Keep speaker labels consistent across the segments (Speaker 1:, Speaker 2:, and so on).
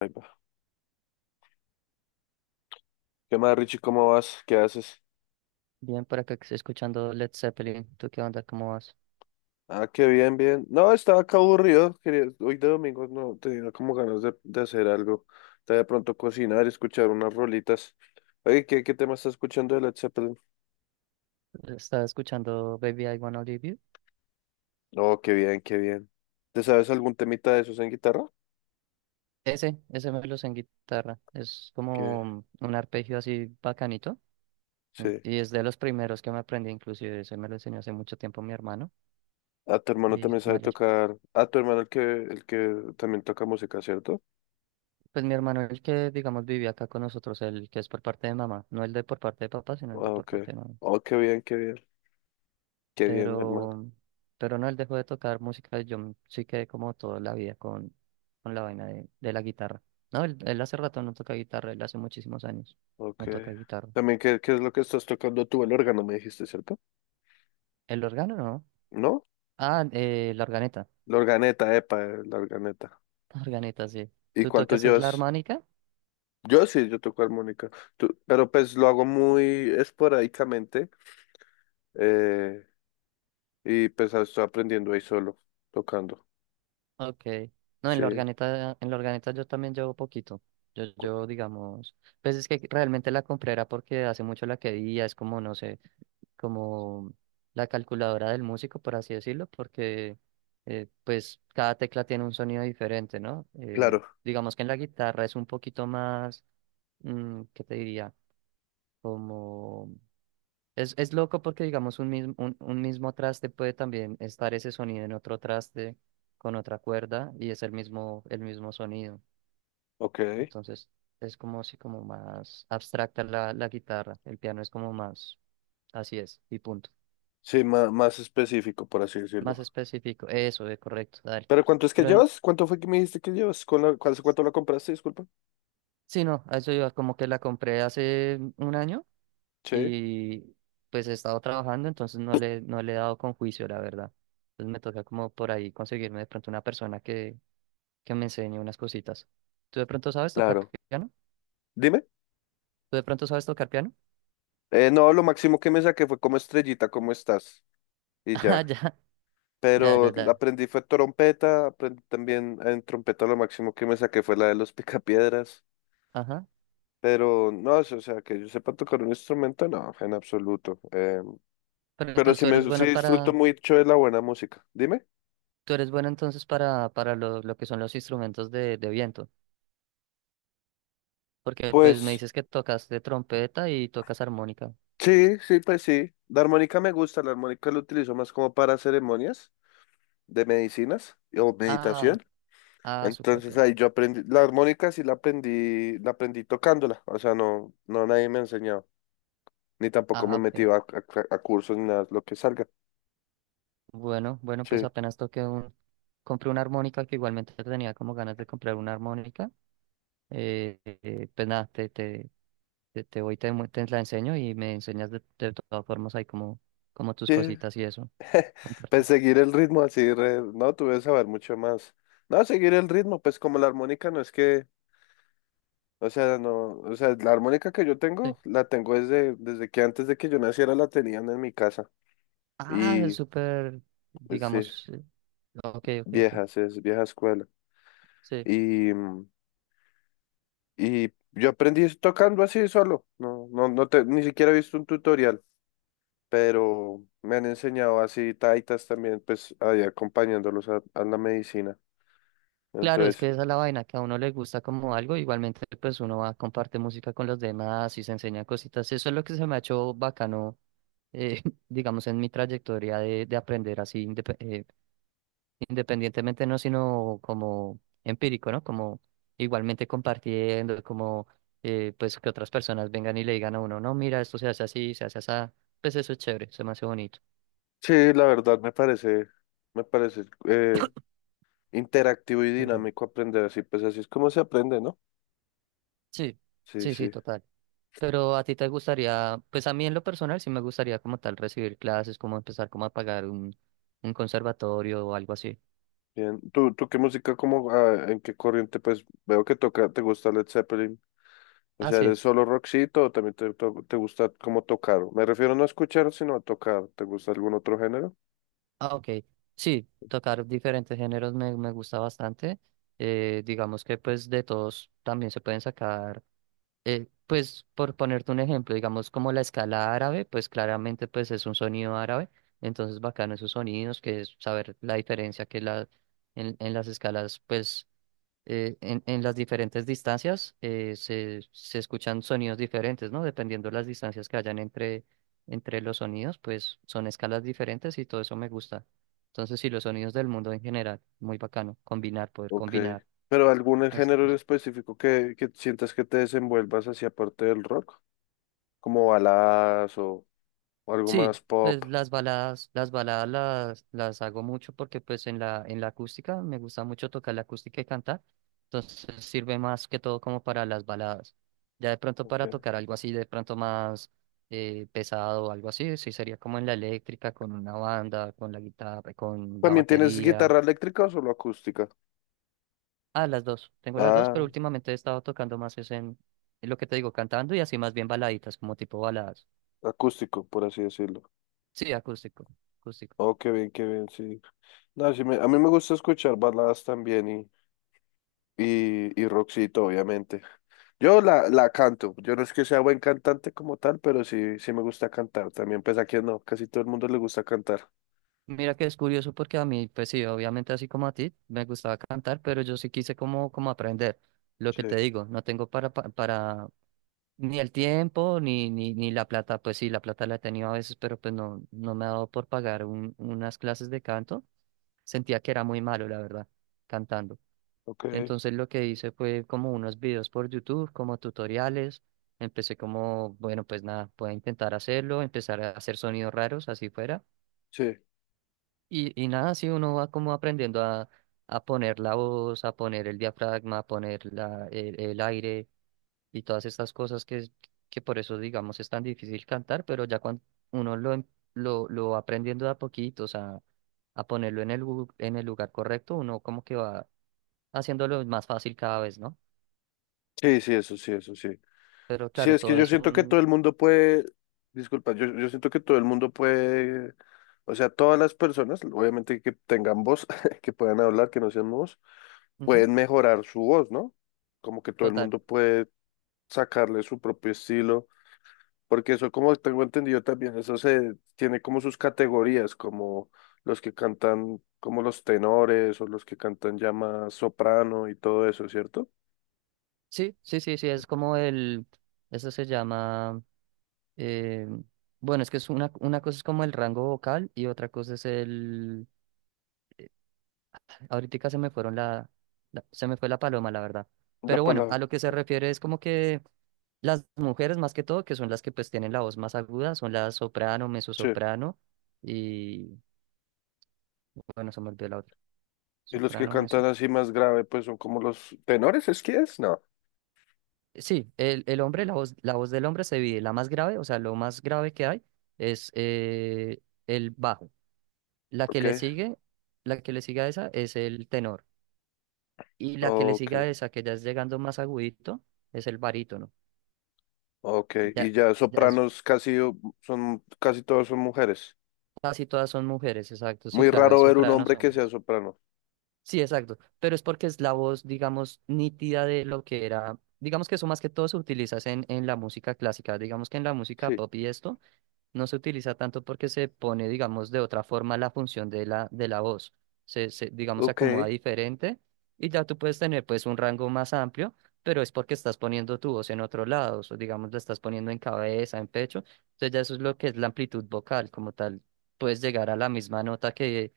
Speaker 1: Ahí va. ¿Qué más, Richie? ¿Cómo vas? ¿Qué haces?
Speaker 2: Bien, por acá que estoy escuchando Led Zeppelin. ¿Tú qué onda? ¿Cómo vas?
Speaker 1: Ah, qué bien, bien. No, estaba acá aburrido. Quería... Hoy de domingo no tenía como ganas de hacer algo. Estaba de pronto cocinar, escuchar unas rolitas. Oye, ¿qué tema estás escuchando de Led Zeppelin?
Speaker 2: Estás escuchando Baby I Wanna Leave You.
Speaker 1: Oh, qué bien, qué bien. ¿Te sabes algún temita de esos en guitarra?
Speaker 2: Ese me lo sé en guitarra. Es
Speaker 1: Que
Speaker 2: como un arpegio así bacanito.
Speaker 1: sí.
Speaker 2: Y es de los primeros que me aprendí, inclusive ese me lo enseñó hace mucho tiempo mi hermano.
Speaker 1: Ah, tu hermano
Speaker 2: Y
Speaker 1: también sabe
Speaker 2: bueno,
Speaker 1: tocar. Ah, tu hermano el que también toca música, ¿cierto?
Speaker 2: pues mi hermano, el que digamos vivía acá con nosotros, el que es por parte de mamá, no el de por parte de papá, sino el de
Speaker 1: Ah,
Speaker 2: por
Speaker 1: ok.
Speaker 2: parte de mamá.
Speaker 1: Oh, qué bien, qué bien. Qué bien, mi hermano.
Speaker 2: Pero, pero no, él dejó de tocar música. Sí quedé como toda la vida con la vaina de la guitarra. No, él hace rato no toca guitarra, él hace muchísimos años
Speaker 1: Ok.
Speaker 2: no toca guitarra.
Speaker 1: También, ¿qué es lo que estás tocando tú? El órgano, me dijiste, ¿cierto?
Speaker 2: ¿El órgano no?
Speaker 1: ¿No?
Speaker 2: Ah, la organeta.
Speaker 1: La organeta, epa, la organeta.
Speaker 2: La organeta, sí.
Speaker 1: ¿Y
Speaker 2: ¿Tú
Speaker 1: cuánto
Speaker 2: tocas es la
Speaker 1: llevas?
Speaker 2: armónica?
Speaker 1: Yo sí, yo toco armónica. Pero pues lo hago muy esporádicamente, eh, y pues estoy aprendiendo ahí solo, tocando.
Speaker 2: Ok. No,
Speaker 1: Sí,
Speaker 2: en la organeta yo también llevo poquito.
Speaker 1: cu-
Speaker 2: Digamos, pues es que realmente la compré era porque hace mucho la quería, es como, no sé. Como la calculadora del músico, por así decirlo, porque pues cada tecla tiene un sonido diferente, ¿no?
Speaker 1: claro.
Speaker 2: Digamos que en la guitarra es un poquito más, ¿qué te diría? Como... Es loco porque, digamos, un mismo traste puede también estar ese sonido en otro traste con otra cuerda y es el mismo sonido.
Speaker 1: Ok.
Speaker 2: Entonces, es como si como más abstracta la, la guitarra. El piano es como más, así es, y punto.
Speaker 1: Sí, más, más específico, por así
Speaker 2: Más
Speaker 1: decirlo.
Speaker 2: específico, eso es correcto, dale.
Speaker 1: ¿Pero cuánto es que
Speaker 2: Pero
Speaker 1: llevas? ¿Cuánto fue que me dijiste que llevas? ¿Con la, hace cuánto la compraste? Disculpa.
Speaker 2: sí, no, a eso iba, como que la compré hace 1 año
Speaker 1: Sí,
Speaker 2: y pues he estado trabajando, entonces no le he dado con juicio, la verdad. Entonces me toca como por ahí conseguirme de pronto una persona que me enseñe unas cositas. ¿Tú de pronto sabes tocar
Speaker 1: claro.
Speaker 2: piano?
Speaker 1: Dime.
Speaker 2: ¿Tú de pronto sabes tocar piano?
Speaker 1: No, lo máximo que me saqué fue como estrellita, ¿cómo estás? Y
Speaker 2: Ah,
Speaker 1: ya.
Speaker 2: ya, ya, ya,
Speaker 1: Pero
Speaker 2: ya.
Speaker 1: aprendí fue trompeta, aprendí también en trompeta lo máximo que me saqué fue la de los picapiedras.
Speaker 2: Ajá.
Speaker 1: Pero no, o sea, que yo sepa tocar un instrumento, no, en absoluto.
Speaker 2: Pero
Speaker 1: Pero
Speaker 2: entonces
Speaker 1: sí,
Speaker 2: tú
Speaker 1: me,
Speaker 2: eres
Speaker 1: sí
Speaker 2: bueno
Speaker 1: disfruto
Speaker 2: para,
Speaker 1: mucho de la buena música. Dime.
Speaker 2: tú eres bueno entonces para lo que son los instrumentos de viento. Porque pues me
Speaker 1: Pues
Speaker 2: dices que tocas de trompeta y tocas armónica.
Speaker 1: sí, sí, pues sí. La armónica me gusta, la armónica la utilizo más como para ceremonias de medicinas o
Speaker 2: Ah,
Speaker 1: meditación.
Speaker 2: ah, súper
Speaker 1: Entonces
Speaker 2: bien.
Speaker 1: ahí yo aprendí, la armónica sí la aprendí tocándola, o sea, no, no nadie me enseñó ni tampoco me
Speaker 2: Ah,
Speaker 1: he
Speaker 2: ok.
Speaker 1: metido a cursos ni nada, lo que salga.
Speaker 2: Bueno, bueno, pues
Speaker 1: Sí,
Speaker 2: apenas toqué un... Compré una armónica que igualmente tenía como ganas de comprar una armónica. Pues nada, te voy, te, mu- te la enseño y me enseñas de todas formas ahí como, como tus
Speaker 1: sí,
Speaker 2: cositas y eso. Comparte.
Speaker 1: pues seguir el ritmo así, no, tuve que saber mucho más. No, seguir el ritmo, pues como la armónica no es que, o sea, no, o sea, la armónica que yo
Speaker 2: Sí.
Speaker 1: tengo, la tengo desde, desde que antes de que yo naciera la tenían en mi casa.
Speaker 2: Ah, es
Speaker 1: Y,
Speaker 2: súper,
Speaker 1: pues sí,
Speaker 2: digamos, ok, ok, ok.
Speaker 1: viejas, es vieja escuela.
Speaker 2: Sí.
Speaker 1: Y, y yo aprendí tocando así solo, no, no, ni siquiera he visto un tutorial. Pero me han enseñado así taitas también, pues ahí acompañándolos a la medicina.
Speaker 2: Claro, es
Speaker 1: Entonces,
Speaker 2: que esa es la vaina, que a uno le gusta como algo, igualmente pues uno va, comparte música con los demás y se enseña cositas. Eso es lo que se me ha hecho bacano, eh, digamos, en mi trayectoria de aprender así, independientemente, no, sino como empírico, ¿no? Como igualmente compartiendo, como pues que otras personas vengan y le digan a uno, no, mira, esto se hace así, pues eso es chévere, se me hace bonito.
Speaker 1: sí, la verdad me parece interactivo y
Speaker 2: Perdón.
Speaker 1: dinámico aprender así, pues así es como se aprende, ¿no?
Speaker 2: Sí,
Speaker 1: Sí,
Speaker 2: sí, sí,
Speaker 1: sí.
Speaker 2: total. Pero a ti te gustaría, pues a mí en lo personal sí me gustaría como tal recibir clases, como empezar como a pagar un conservatorio o algo así.
Speaker 1: Bien. ¿Tú qué música, como, ah, en qué corriente, pues veo que toca, te gusta Led Zeppelin? O
Speaker 2: Ah,
Speaker 1: sea,
Speaker 2: sí,
Speaker 1: ¿eres solo rockcito o también te, te gusta como tocar? Me refiero no a escuchar, sino a tocar. ¿Te gusta algún otro género?
Speaker 2: ah, ok. Sí, tocar diferentes géneros me, me gusta bastante. Digamos que pues de todos también se pueden sacar, pues por ponerte un ejemplo, digamos como la escala árabe, pues claramente pues es un sonido árabe, entonces bacano esos sonidos, que es saber la diferencia que la, en las escalas pues en las diferentes distancias se, se escuchan sonidos diferentes, ¿no? Dependiendo de las distancias que hayan entre, entre los sonidos, pues son escalas diferentes y todo eso me gusta. Entonces, sí, los sonidos del mundo en general, muy bacano, combinar, poder
Speaker 1: Ok.
Speaker 2: combinar.
Speaker 1: ¿Pero algún género en específico que sientas que te desenvuelvas hacia parte del rock? Como baladas o algo
Speaker 2: Sí,
Speaker 1: más pop.
Speaker 2: pues las baladas, las baladas las hago mucho porque pues en la acústica me gusta mucho tocar la acústica y cantar, entonces sirve más que todo como para las baladas. Ya de pronto para
Speaker 1: Ok.
Speaker 2: tocar algo así, de pronto más pesado o algo así, sí sería como en la eléctrica, con una banda, con la guitarra, con la
Speaker 1: ¿También tienes
Speaker 2: batería.
Speaker 1: guitarra eléctrica o solo acústica?
Speaker 2: Ah, las dos, tengo las dos, pero
Speaker 1: Ah,
Speaker 2: últimamente he estado tocando más es en lo que te digo, cantando y así más bien baladitas, como tipo baladas.
Speaker 1: acústico, por así decirlo.
Speaker 2: Sí, acústico, acústico.
Speaker 1: Oh, qué bien, sí. No, a mí me gusta escuchar baladas también y rockcito, obviamente. Yo la, la canto. Yo no es que sea buen cantante como tal, pero sí, sí me gusta cantar. También, pues aquí no, casi todo el mundo le gusta cantar.
Speaker 2: Mira que es curioso porque a mí, pues sí, obviamente así como a ti, me gustaba cantar, pero yo sí quise como, como aprender. Lo
Speaker 1: Sí,
Speaker 2: que te digo, no tengo para, para, ni el tiempo, ni la plata. Pues sí, la plata la he tenido a veces, pero pues no, no me ha dado por pagar unas clases de canto. Sentía que era muy malo, la verdad, cantando.
Speaker 1: ok.
Speaker 2: Entonces lo que hice fue como unos videos por YouTube, como tutoriales. Empecé como, bueno, pues nada, voy a intentar hacerlo, empezar a hacer sonidos raros, así fuera.
Speaker 1: Sí.
Speaker 2: Y nada, sí, uno va como aprendiendo a poner la voz, a poner el diafragma, a poner la, el aire y todas estas cosas que, que por eso, digamos, es tan difícil cantar, pero ya cuando uno lo, em- lo va aprendiendo de a poquitos, a ponerlo en el, en el lugar correcto, uno como que va haciéndolo más fácil cada vez, ¿no?
Speaker 1: Sí, sí, eso sí, eso sí.
Speaker 2: Pero
Speaker 1: Sí,
Speaker 2: claro,
Speaker 1: es que
Speaker 2: todo
Speaker 1: yo
Speaker 2: es
Speaker 1: siento que todo
Speaker 2: un...
Speaker 1: el mundo puede, disculpa, yo siento que todo el mundo puede, o sea, todas las personas, obviamente que tengan voz, que puedan hablar, que no sean mudos,
Speaker 2: Ujú,
Speaker 1: pueden mejorar su voz, ¿no? Como que todo el
Speaker 2: total.
Speaker 1: mundo puede sacarle su propio estilo, porque eso, como tengo entendido también, eso se tiene como sus categorías, como los que cantan, como los tenores o los que cantan ya más soprano y todo eso, ¿cierto?
Speaker 2: Sí, sí, sí, sí, es como el... Eso se llama... Eh, bueno, es que es una cosa es como el rango vocal y otra cosa es el... Ahorita se me fueron se me fue la paloma, la verdad.
Speaker 1: La
Speaker 2: Pero bueno,
Speaker 1: palabra.
Speaker 2: a lo que se refiere es como que las mujeres más que todo, que son las que pues tienen la voz más aguda, son la soprano,
Speaker 1: Sí.
Speaker 2: mezzosoprano y... Bueno, se me olvidó la otra.
Speaker 1: Y los que
Speaker 2: Soprano,
Speaker 1: cantan
Speaker 2: mesos.
Speaker 1: así más grave, pues son como los tenores, ¿es que es? No.
Speaker 2: Sí, el hombre, la voz del hombre se divide. La más grave, o sea, lo más grave que hay es el bajo. La que le
Speaker 1: Ok,
Speaker 2: sigue, la que le sigue a esa es el tenor. Y la que le
Speaker 1: ok,
Speaker 2: sigue a esa, que ya es llegando más agudito, es el barítono.
Speaker 1: ok.
Speaker 2: Ya,
Speaker 1: Y ya
Speaker 2: ya es
Speaker 1: sopranos casi son, casi todos son mujeres.
Speaker 2: casi todas son mujeres, exacto. Sí,
Speaker 1: Muy
Speaker 2: claro, hay
Speaker 1: raro ver un
Speaker 2: sopranos
Speaker 1: hombre que sea
Speaker 2: hombres.
Speaker 1: soprano.
Speaker 2: Sí, exacto. Pero es porque es la voz, digamos, nítida de lo que era. Digamos que eso más que todo se utiliza es en la música clásica. Digamos que en la música
Speaker 1: Sí.
Speaker 2: pop y esto no se utiliza tanto porque se pone, digamos, de otra forma la función de la voz. Digamos, se
Speaker 1: Ok.
Speaker 2: acomoda diferente y ya tú puedes tener, pues, un rango más amplio, pero es porque estás poniendo tu voz en otro lado, o digamos, la estás poniendo en cabeza, en pecho. Entonces ya eso es lo que es la amplitud vocal como tal. Puedes llegar a la misma nota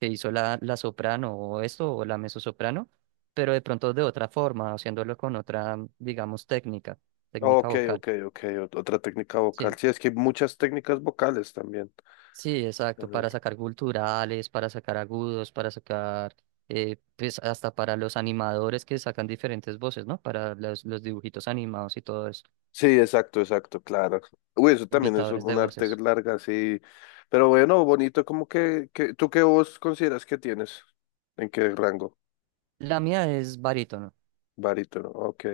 Speaker 2: que hizo la, la soprano o esto, o la mezzosoprano, pero de pronto de otra forma, haciéndolo con otra, digamos, técnica, técnica
Speaker 1: Ok,
Speaker 2: vocal.
Speaker 1: ok, ok. Otra técnica vocal.
Speaker 2: Sí.
Speaker 1: Sí, es que hay muchas técnicas vocales también.
Speaker 2: Sí, exacto,
Speaker 1: en el-
Speaker 2: para sacar culturales, para sacar agudos, para sacar, pues hasta para los animadores que sacan diferentes voces, ¿no? Para los dibujitos animados y todo eso,
Speaker 1: Sí, exacto, exacto, claro. Uy, eso también es
Speaker 2: imitadores de
Speaker 1: un arte
Speaker 2: voces.
Speaker 1: larga, sí. Pero bueno, bonito, como que, ¿tú qué voz consideras que tienes? ¿En qué rango?
Speaker 2: La mía es barítono.
Speaker 1: Barítono, ok.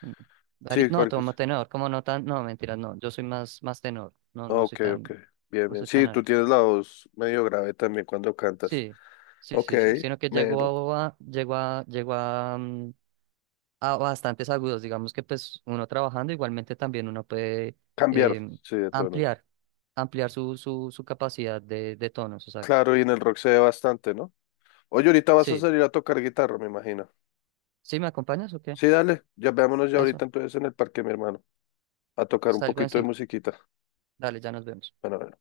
Speaker 2: mm,
Speaker 1: Sí,
Speaker 2: no,
Speaker 1: porque,
Speaker 2: tomo tenor, como no tan, no, mentira, no, yo soy más, más tenor, no,
Speaker 1: ah,
Speaker 2: no soy
Speaker 1: ok,
Speaker 2: tan,
Speaker 1: ok. Bien,
Speaker 2: no
Speaker 1: bien.
Speaker 2: soy tan
Speaker 1: Sí, tú
Speaker 2: alto.
Speaker 1: tienes la voz medio grave también cuando cantas.
Speaker 2: Sí, sí,
Speaker 1: Ok,
Speaker 2: sí, sí, sino que
Speaker 1: melo.
Speaker 2: llegó a, llegó a, llegó a, a bastantes agudos. Digamos que pues uno trabajando igualmente también uno puede
Speaker 1: Cambiar,
Speaker 2: em,
Speaker 1: sí, de tono.
Speaker 2: ampliar, ampliar su capacidad de tonos, exacto.
Speaker 1: Claro, y en el rock se ve bastante, ¿no? Oye, ahorita vas a
Speaker 2: Sí,
Speaker 1: salir a tocar guitarra, me imagino.
Speaker 2: ¿sí me acompañas o qué?
Speaker 1: Sí, dale. Ya veámonos ya
Speaker 2: A
Speaker 1: ahorita
Speaker 2: eso,
Speaker 1: entonces en el parque, mi hermano, a tocar un
Speaker 2: salgo en
Speaker 1: poquito de
Speaker 2: 5.
Speaker 1: musiquita.
Speaker 2: Dale, ya nos vemos.
Speaker 1: Bueno,